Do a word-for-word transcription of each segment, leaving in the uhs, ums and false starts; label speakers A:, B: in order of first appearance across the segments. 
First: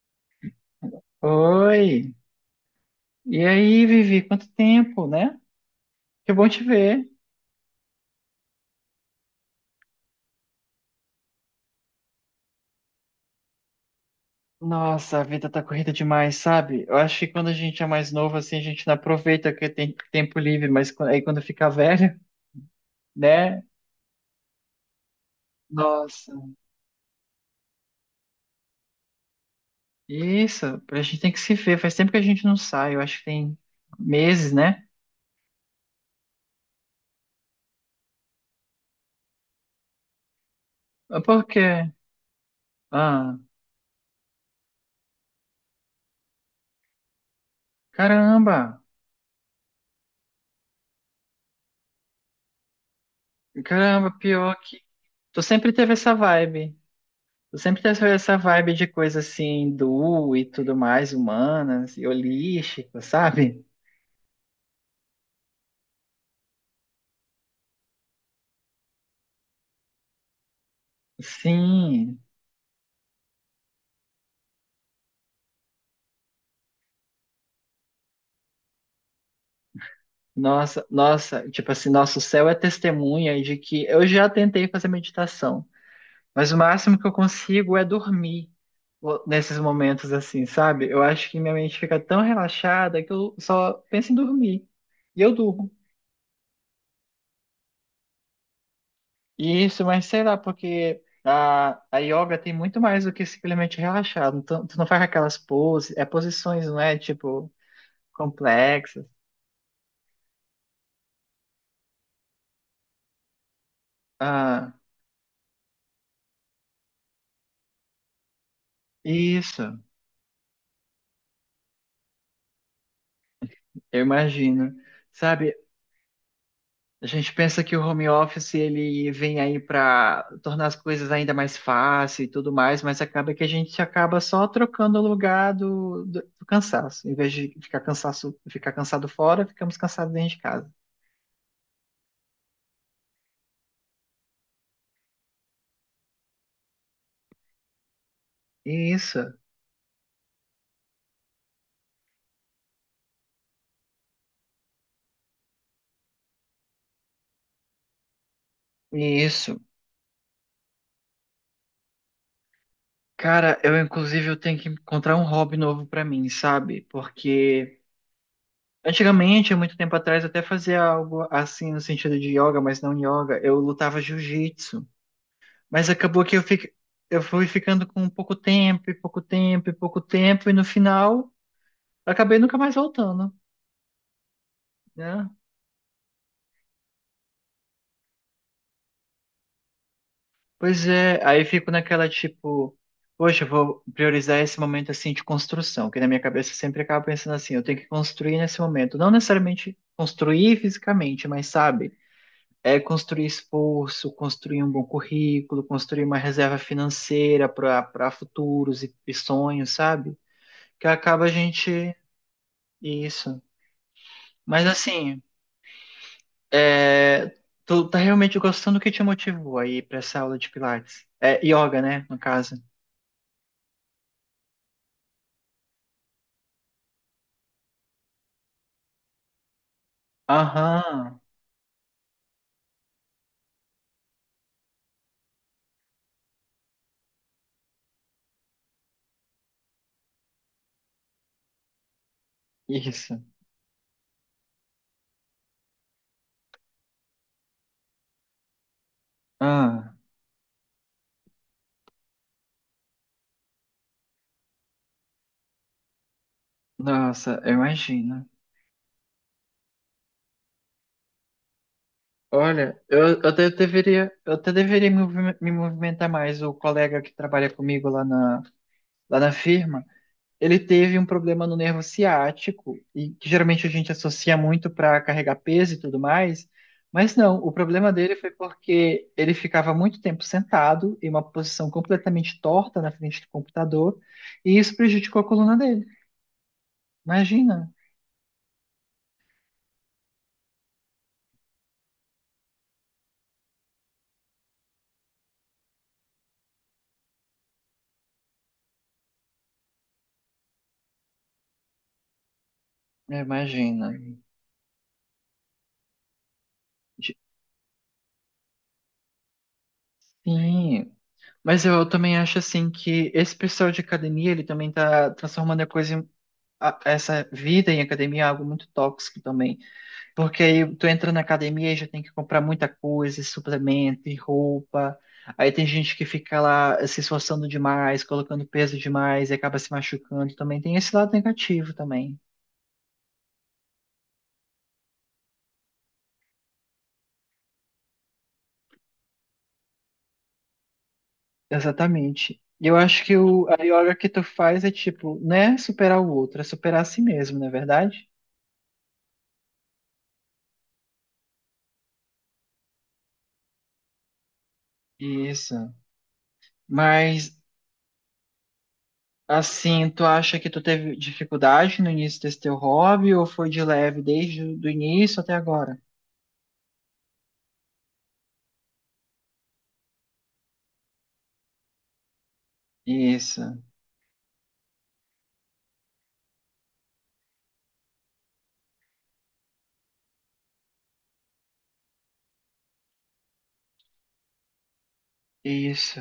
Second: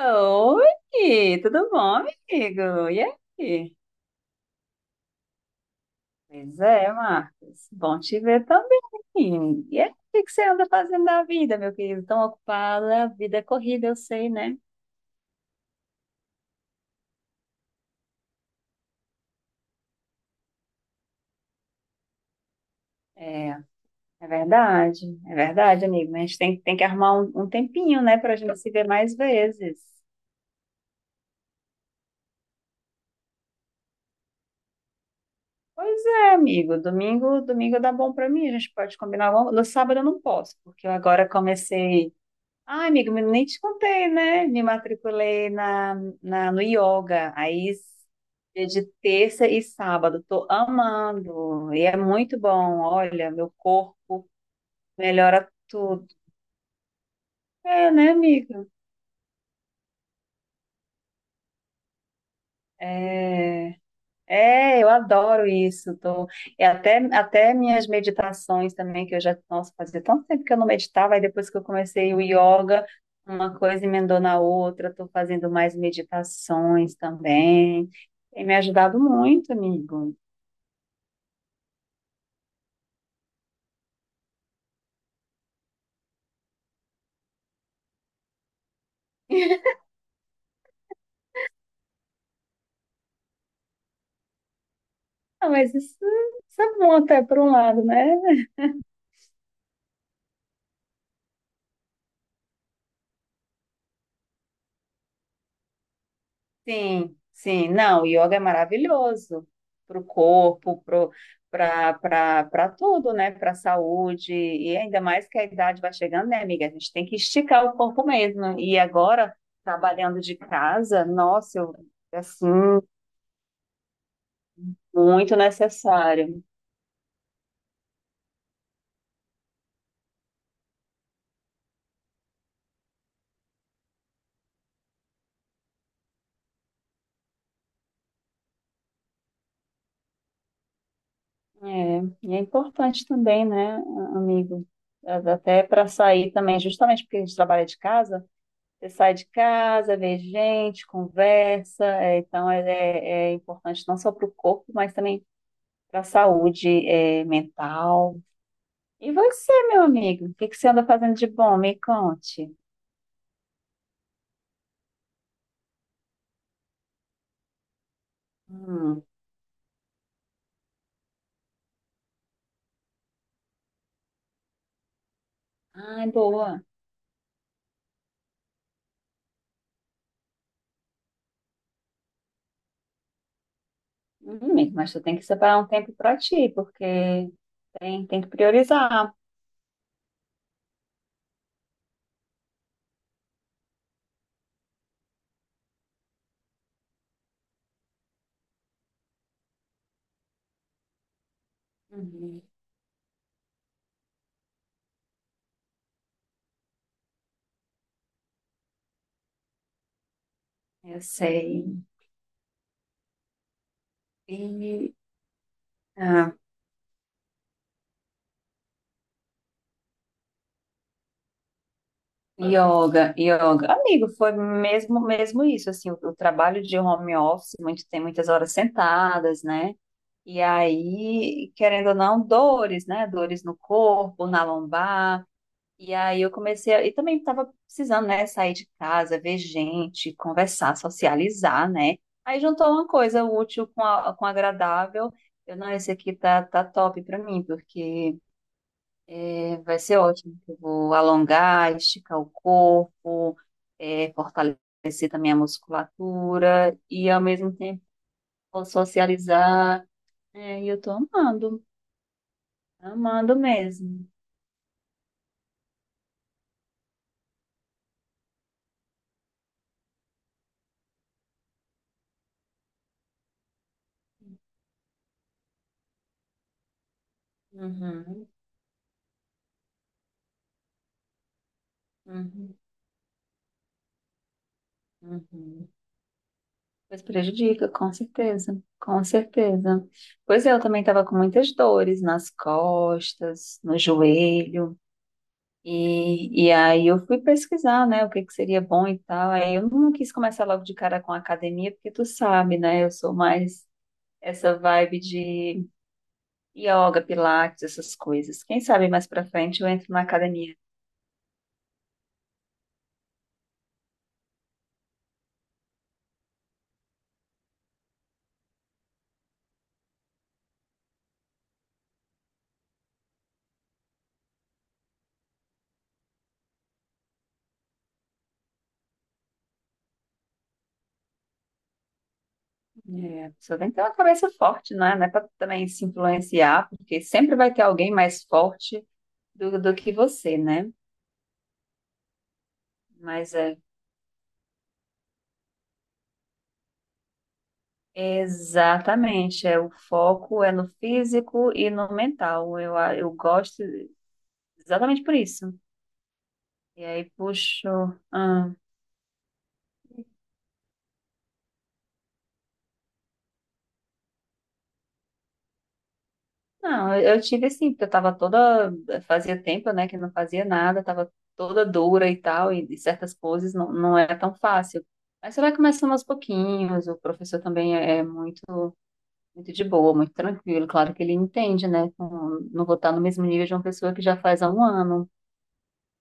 A: Oi, tudo bom,
B: Oi!
A: amigo? E
B: E
A: aí?
B: aí, Vivi? Quanto tempo, né? Que bom
A: Pois
B: te
A: é,
B: ver.
A: Marcos. Bom te ver também. E aí, o que que você anda fazendo da vida, meu querido? Tão ocupada, vida é corrida, eu sei, né?
B: Nossa, a vida tá corrida demais, sabe? Eu acho que quando a gente é mais novo, assim, a gente não aproveita que tem tempo livre, mas quan- aí quando fica velho,
A: É,
B: né?
A: é verdade, é verdade, amigo. Mas a
B: Nossa,
A: gente tem, tem que arrumar um, um tempinho, né, pra gente se ver mais vezes.
B: isso, a gente tem que se ver. Faz tempo que a gente não sai, eu acho que tem meses, né?
A: Pois é, amigo. Domingo, domingo dá bom pra mim. A gente pode combinar alguma. No sábado eu não posso, porque eu
B: Ah,
A: agora
B: por quê?
A: comecei. Ah, amigo, mas
B: Ah,
A: nem te contei, né? Me matriculei na, na, no yoga. Aí, dia
B: caramba!
A: de terça e sábado. Tô amando. E é muito bom. Olha, meu
B: Caramba,
A: corpo
B: pior que. Tu
A: melhora
B: sempre teve
A: tudo.
B: essa vibe. Eu Sempre
A: É,
B: tenho essa
A: né,
B: essa
A: amiga?
B: vibe de coisa assim, do e tudo mais, humanas e holística, sabe?
A: É. É, eu adoro isso. Tô. E até, até minhas meditações também, que eu já, nossa, fazia tanto tempo que eu não meditava, e depois que eu comecei
B: Sim,
A: o yoga, uma coisa emendou na outra, estou fazendo mais meditações também. Tem me ajudado muito, amigo.
B: nossa, nossa, tipo assim, nosso céu é testemunha de que eu já tentei fazer meditação, mas o máximo que eu consigo é dormir o- nesses momentos assim, sabe? Eu acho que minha mente fica tão relaxada que eu só penso em dormir. E eu
A: Ah,
B: durmo.
A: mas isso, isso é bom até por um lado, né?
B: Isso, mas sei lá, porque a, a yoga tem muito mais do que simplesmente relaxar. Não tu, tu não faz aquelas poses, é posições, não é?
A: Sim,
B: Tipo,
A: sim. Não, o yoga é
B: complexas.
A: maravilhoso para o corpo, para para tudo, né? Para a saúde.
B: Ah,
A: E ainda mais que a idade vai chegando, né, amiga? A gente tem que esticar o corpo mesmo. E agora,
B: isso,
A: trabalhando de casa, nossa, eu, assim,
B: eu imagino.
A: muito
B: Sabe,
A: necessário.
B: a gente pensa que o home office ele vem aí para tornar as coisas ainda mais fáceis e tudo mais, mas acaba que a gente acaba só trocando o lugar do, do, do cansaço. Em vez de ficar cansaço, ficar cansado fora, ficamos cansados dentro de casa.
A: É, e é importante também, né, amigo? Até para sair também, justamente porque a gente trabalha de casa. Você sai
B: Isso,
A: de casa, vê gente, conversa, é, então é, é- é importante não só para o corpo, mas também para a saúde, é, mental. E você,
B: isso.
A: meu amigo, o que que você anda fazendo de bom? Me conte.
B: Cara, eu inclusive eu tenho que encontrar um hobby novo pra mim, sabe? Porque
A: Hum.
B: antigamente, há muito tempo atrás, eu até fazia algo assim no sentido de yoga, mas não yoga. Eu lutava jiu-jitsu, mas
A: Ai,
B: acabou que eu
A: boa.
B: fiquei, eu fui ficando com pouco tempo, e pouco tempo, e pouco tempo, e no final acabei nunca mais voltando,
A: Hum, amigo, mas tu tem que
B: né?
A: separar um tempo para ti, porque tem, tem que priorizar.
B: Pois é, aí eu fico naquela tipo, poxa, eu vou priorizar esse momento assim de construção, que na minha cabeça eu sempre acaba pensando assim, eu tenho que construir nesse momento, não necessariamente construir fisicamente, mas sabe,
A: Uhum.
B: é construir esforço, construir um bom currículo, construir uma reserva financeira para para futuros e, e sonhos, sabe? Que
A: Eu
B: acaba a
A: sei.
B: gente isso. Mas
A: E,
B: assim,
A: ah,
B: é, tu tá realmente gostando do que te motivou aí para essa aula de Pilates? É yoga, né, no caso.
A: Yoga, yoga. Amigo, foi mesmo mesmo isso, assim, o, o trabalho de home office, muito, tem muitas horas sentadas, né? E
B: Aham.
A: aí, querendo ou não, dores, né? Dores no corpo, na lombar. E aí eu comecei, a, e também estava precisando, né, sair de casa, ver gente, conversar, socializar, né? Aí juntou uma
B: Isso.
A: coisa útil com a, com agradável. Eu, não, Esse aqui tá, tá top pra mim, porque é, vai
B: Ah,
A: ser ótimo. Que Eu vou alongar, esticar o corpo, é, fortalecer também a musculatura e ao
B: nossa,
A: mesmo
B: eu
A: tempo
B: imagino.
A: vou socializar. É, e eu tô amando,
B: Olha, eu, eu
A: amando
B: até
A: mesmo.
B: deveria, eu até deveria me movi- me movimentar mais. O colega que trabalha comigo lá na, lá na firma, ele teve um problema no nervo ciático, e que geralmente a gente associa muito para carregar peso e tudo mais. Mas não, o problema dele
A: Uhum,
B: foi porque ele ficava muito tempo sentado em uma posição completamente
A: uhum,
B: torta na frente do computador, e isso prejudicou a coluna
A: uhum.
B: dele.
A: Mas prejudica,
B: Imagina,
A: com certeza, com certeza. Pois é, eu também estava com muitas dores nas costas, no joelho. E, e aí eu fui pesquisar, né, o que que seria bom e tal. Aí eu não quis começar logo de cara com academia, porque tu sabe, né, eu sou mais
B: imagina.
A: essa vibe de yoga, pilates, essas coisas. Quem sabe mais pra frente eu entro na academia.
B: Sim. Mas eu também acho assim que esse pessoal de academia, ele também tá transformando a coisa em, a- essa vida em academia em algo muito tóxico também. Porque aí tu entra na academia e já tem que comprar muita coisa, suplemento, e roupa. Aí tem gente que fica lá se esforçando demais, colocando peso demais e acaba se machucando também. Tem esse lado negativo também.
A: É, a pessoa tem que ter uma cabeça forte, né, não é pra também se influenciar, porque sempre vai ter alguém mais forte do, do que você, né?
B: Exatamente. E Eu acho que
A: Mas
B: o,
A: é
B: a yoga que tu faz é tipo, não é superar o outro, é superar a si mesmo, não é verdade?
A: exatamente, é o foco é no físico e no mental. Eu, a- eu gosto exatamente por isso.
B: Isso.
A: E aí
B: Mas
A: puxou. Ah,
B: assim, tu acha que tu teve dificuldade no início desse teu hobby ou foi de leve desde o início até agora?
A: não, eu eu tive assim, porque eu tava toda. Fazia tempo, né, que não fazia nada, tava toda dura e tal, e, e certas
B: Isso,
A: poses não, não é tão fácil. Mas você vai começando aos pouquinhos, o professor também é, é muito, muito de boa, muito tranquilo. Claro que ele entende, né? com- Não vou estar no mesmo nível de uma pessoa que já faz há um ano,
B: isso.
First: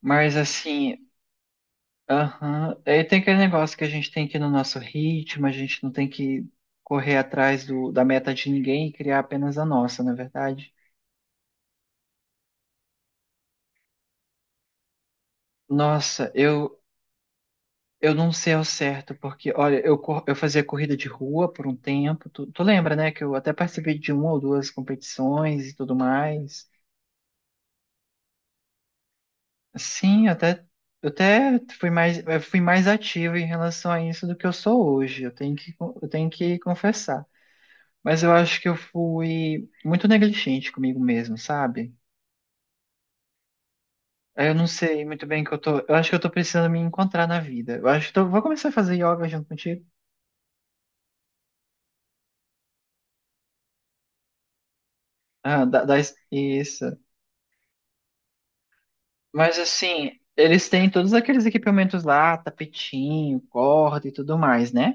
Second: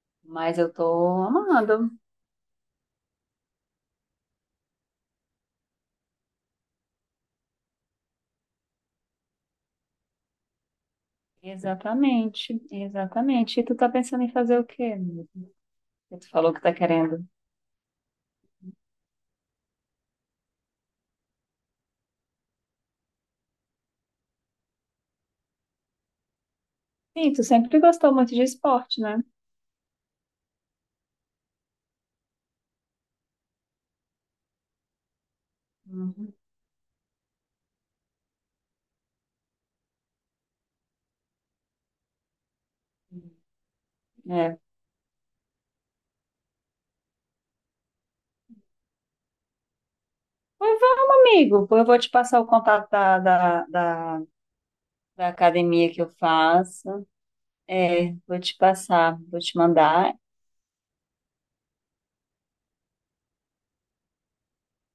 B: Mas
A: mas eu tô
B: assim,
A: amando.
B: aham, aí tem aquele negócio que a gente tem que ir no nosso ritmo, a gente não tem que correr atrás do, da meta de ninguém e criar apenas a nossa, não é verdade?
A: Exatamente, exatamente. E tu tá pensando em fazer o quê? Tu
B: Nossa,
A: falou que tá
B: eu,
A: querendo.
B: eu não sei ao certo, porque, olha, eu, cor- eu fazia corrida de rua por um tempo, tu, tu lembra, né, que eu até participei de uma ou duas competições e tudo mais.
A: Sim, tu sempre gostou muito de esporte, né?
B: Sim, eu até, eu até fui mais, eu fui mais ativo em relação a isso do que eu sou hoje, eu tenho que, eu tenho
A: Uhum.
B: que confessar. Mas eu acho que eu fui muito negligente comigo mesmo, sabe? Eu
A: É.
B: não sei muito bem o que eu tô. Eu acho que eu tô precisando me encontrar na vida. Eu acho que eu vou começar a fazer yoga junto contigo.
A: Mas vamos, amigo. Eu vou te passar o contato da, da, da, da
B: Ah, dá,
A: academia
B: dá
A: que eu
B: es-
A: faço.
B: isso.
A: É, vou te passar, vou te
B: Mas assim,
A: mandar.
B: eles têm todos aqueles equipamentos lá, tapetinho, corda e tudo mais, né?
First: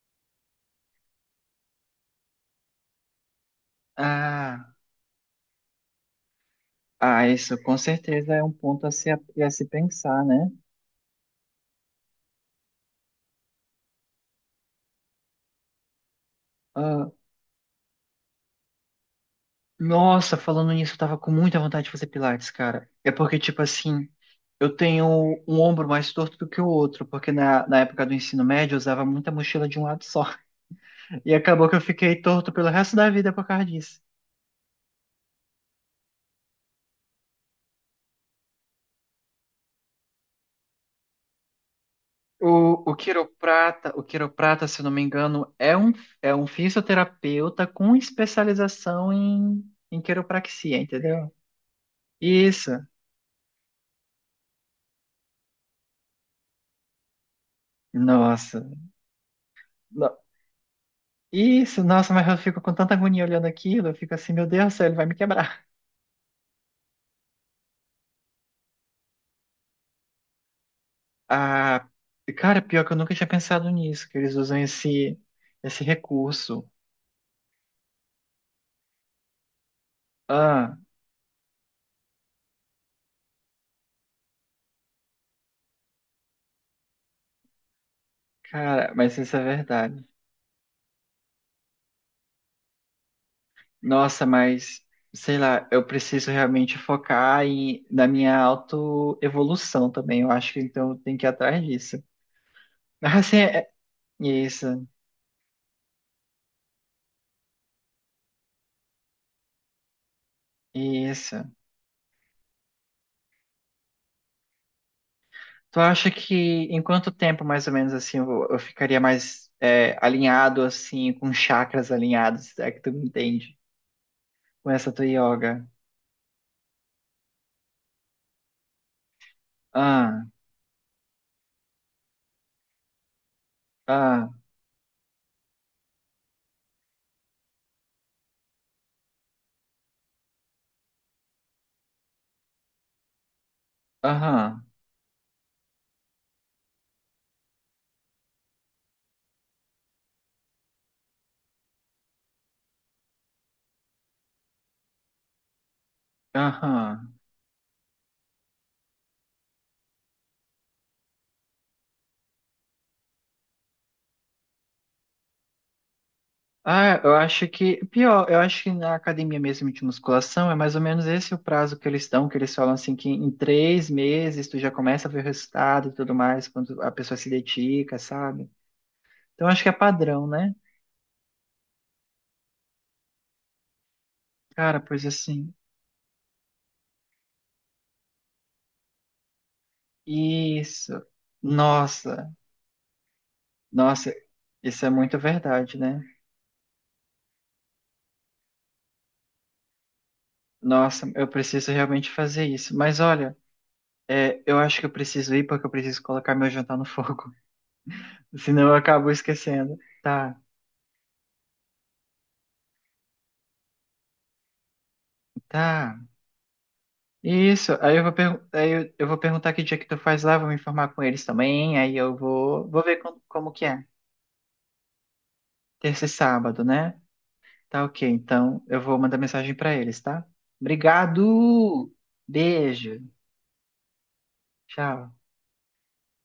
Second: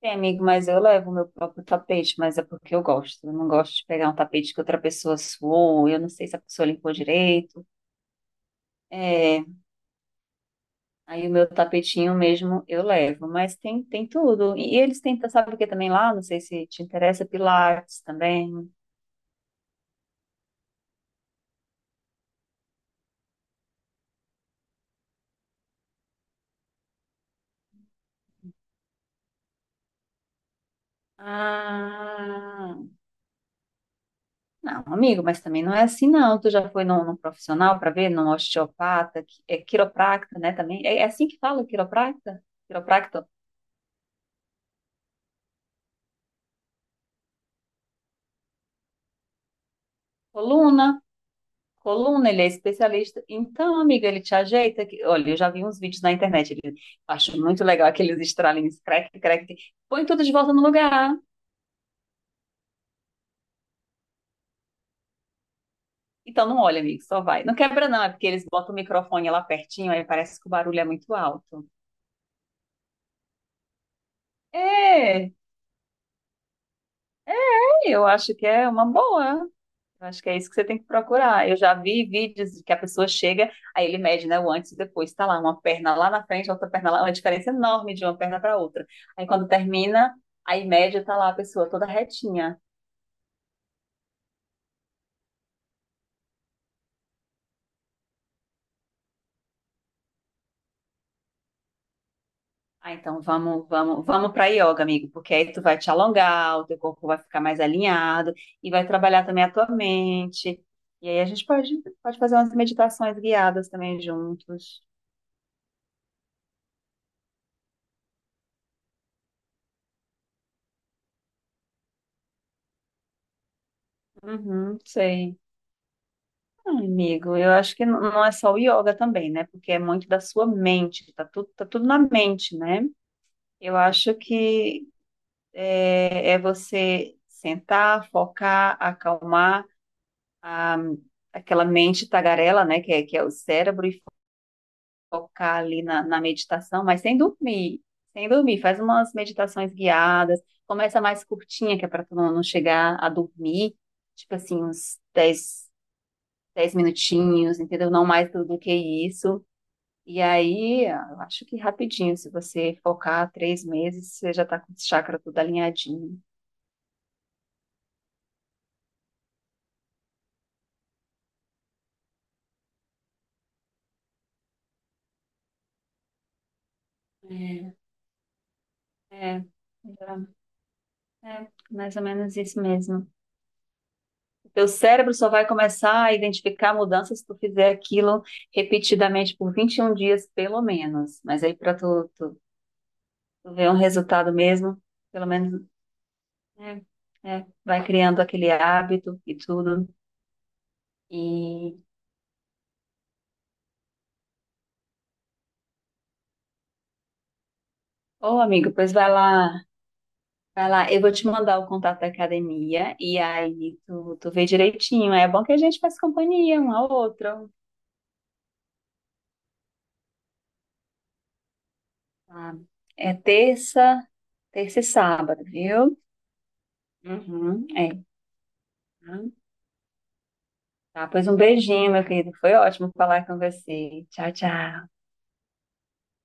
A: Tem, amigo, mas eu levo o meu próprio tapete, mas é porque eu gosto. Eu não gosto de pegar um tapete que
B: Ah,
A: outra pessoa suou, eu não sei se a pessoa limpou
B: ah, isso
A: direito.
B: com certeza é um ponto a se,
A: É,
B: a se pensar, né?
A: aí o meu tapetinho mesmo eu levo, mas tem, tem tudo. E eles têm, sabe o que também lá? Não sei se te
B: Ah,
A: interessa, Pilates também.
B: nossa, falando nisso, eu tava com muita vontade de fazer pilates, cara. É porque, tipo assim, eu tenho um ombro mais torto do que o outro, porque na, na época do ensino médio eu usava muita mochila de um lado só. E acabou que eu fiquei torto pelo
A: Ah.
B: resto da vida por causa disso.
A: Não, amigo, mas também não é assim, não. Tu já foi num, num profissional para ver, num osteopata, qui- é quiropracta, né? Também é, é assim que fala, quiropracta?
B: O, o
A: Quiropracta,
B: quiroprata, o quiroprata, se eu não me engano, é um, é um fisioterapeuta com especialização em, em quiropraxia,
A: coluna,
B: entendeu?
A: coluna, ele é
B: Isso.
A: especialista. Então, amiga, ele te ajeita. que- Olha, eu já vi uns vídeos na internet. Ele, eu acho muito legal aqueles
B: Nossa.
A: estralinhos, crack, crack. Põe tudo de volta no lugar.
B: Isso, nossa, mas eu fico com tanta agonia olhando aquilo, eu fico assim, meu Deus do céu, ele vai me quebrar.
A: Então, não, olha, amigo, só vai. Não quebra, não, é porque eles botam o microfone lá pertinho, aí parece que o barulho é muito alto.
B: Ah, cara, pior que eu nunca tinha pensado nisso, que eles usam esse,
A: É,
B: esse recurso.
A: eu acho que é uma boa. Eu Acho que é isso que você
B: Ah,
A: tem que procurar. Eu já vi vídeos que a pessoa chega, aí ele mede, né, o antes e depois. Tá lá, uma perna lá na frente, outra perna lá, uma diferença enorme de uma perna para outra.
B: cara, mas
A: Aí
B: isso é
A: quando
B: verdade.
A: termina, aí média tá lá a pessoa toda retinha.
B: Nossa, mas sei lá, eu preciso realmente focar em, na minha autoevolução também, eu acho que então eu tenho que ir atrás disso.
A: Ah, então
B: Ah, sim, é,
A: vamos,
B: é-
A: vamos, vamos para yoga,
B: isso,
A: amigo, porque aí tu vai te alongar, o teu corpo vai ficar mais alinhado e vai trabalhar também a tua mente. E aí a
B: isso.
A: gente pode, pode fazer umas meditações guiadas também juntos.
B: Tu acha que em quanto tempo, mais ou menos, assim, eu, eu ficaria mais é, alinhado, assim, com chakras alinhados, se é que tu me entende, com
A: Uhum,
B: essa tua
A: sei.
B: yoga?
A: Não, Amigo, eu acho que não não é só o yoga também, né? Porque é muito da
B: Ah,
A: sua mente, tá tudo, tá tudo na mente, né? Eu acho
B: ah,
A: que é, é você sentar, focar, acalmar a, aquela mente tagarela, né? Que é, que é o cérebro, e
B: aham,
A: focar ali na, na meditação, mas sem dormir, sem dormir. Faz umas meditações guiadas, começa mais curtinha, que é para tu não, não chegar a dormir, tipo assim, uns dez dez
B: aham.
A: minutinhos, entendeu? Não mais do do que isso. E aí, eu acho que rapidinho, se você focar três meses, você já tá com o chakra tudo alinhadinho.
B: Ah, eu acho que, pior, eu acho que na academia mesmo de musculação é mais ou menos esse o prazo que eles dão, que eles falam assim que em três meses tu já começa a ver o resultado e tudo mais, quando a pessoa se
A: É,
B: dedica, sabe?
A: é, é,
B: Então acho que é padrão, né?
A: é, mais ou menos isso mesmo. O teu
B: Cara, pois
A: cérebro só vai
B: assim,
A: começar a identificar mudanças se tu fizer aquilo repetidamente por vinte e um dias, pelo
B: isso.
A: menos. Mas aí, para tu,
B: Nossa,
A: tu, tu ver um
B: nossa,
A: resultado mesmo,
B: isso é muito
A: pelo menos,
B: verdade, né?
A: é, é, vai criando aquele hábito e tudo.
B: Nossa, eu preciso
A: E,
B: realmente fazer isso. Mas olha, é, eu acho que eu preciso ir porque eu preciso colocar meu jantar no fogo.
A: ô
B: Senão
A: amigo,
B: eu
A: pois
B: acabo
A: vai lá.
B: esquecendo. Tá,
A: Vai lá, eu vou te mandar o contato da academia e aí tu, tu vê direitinho. É bom que a gente
B: tá.
A: faz companhia um ao outro.
B: Isso. Aí eu vou, pergu- aí eu, eu vou perguntar que dia que tu faz lá, vou me informar com eles também. Aí eu
A: tá?
B: vou, vou ver
A: É
B: como, como que é.
A: terça, terça e sábado, viu?
B: Terça e sábado, né?
A: Uhum,
B: Tá
A: é.
B: ok. Então eu vou mandar mensagem pra eles, tá?
A: Tá, pois um beijinho,
B: Obrigado!
A: meu querido. Foi ótimo
B: Beijo.
A: falar com você. Tchau, tchau.
B: Tchau.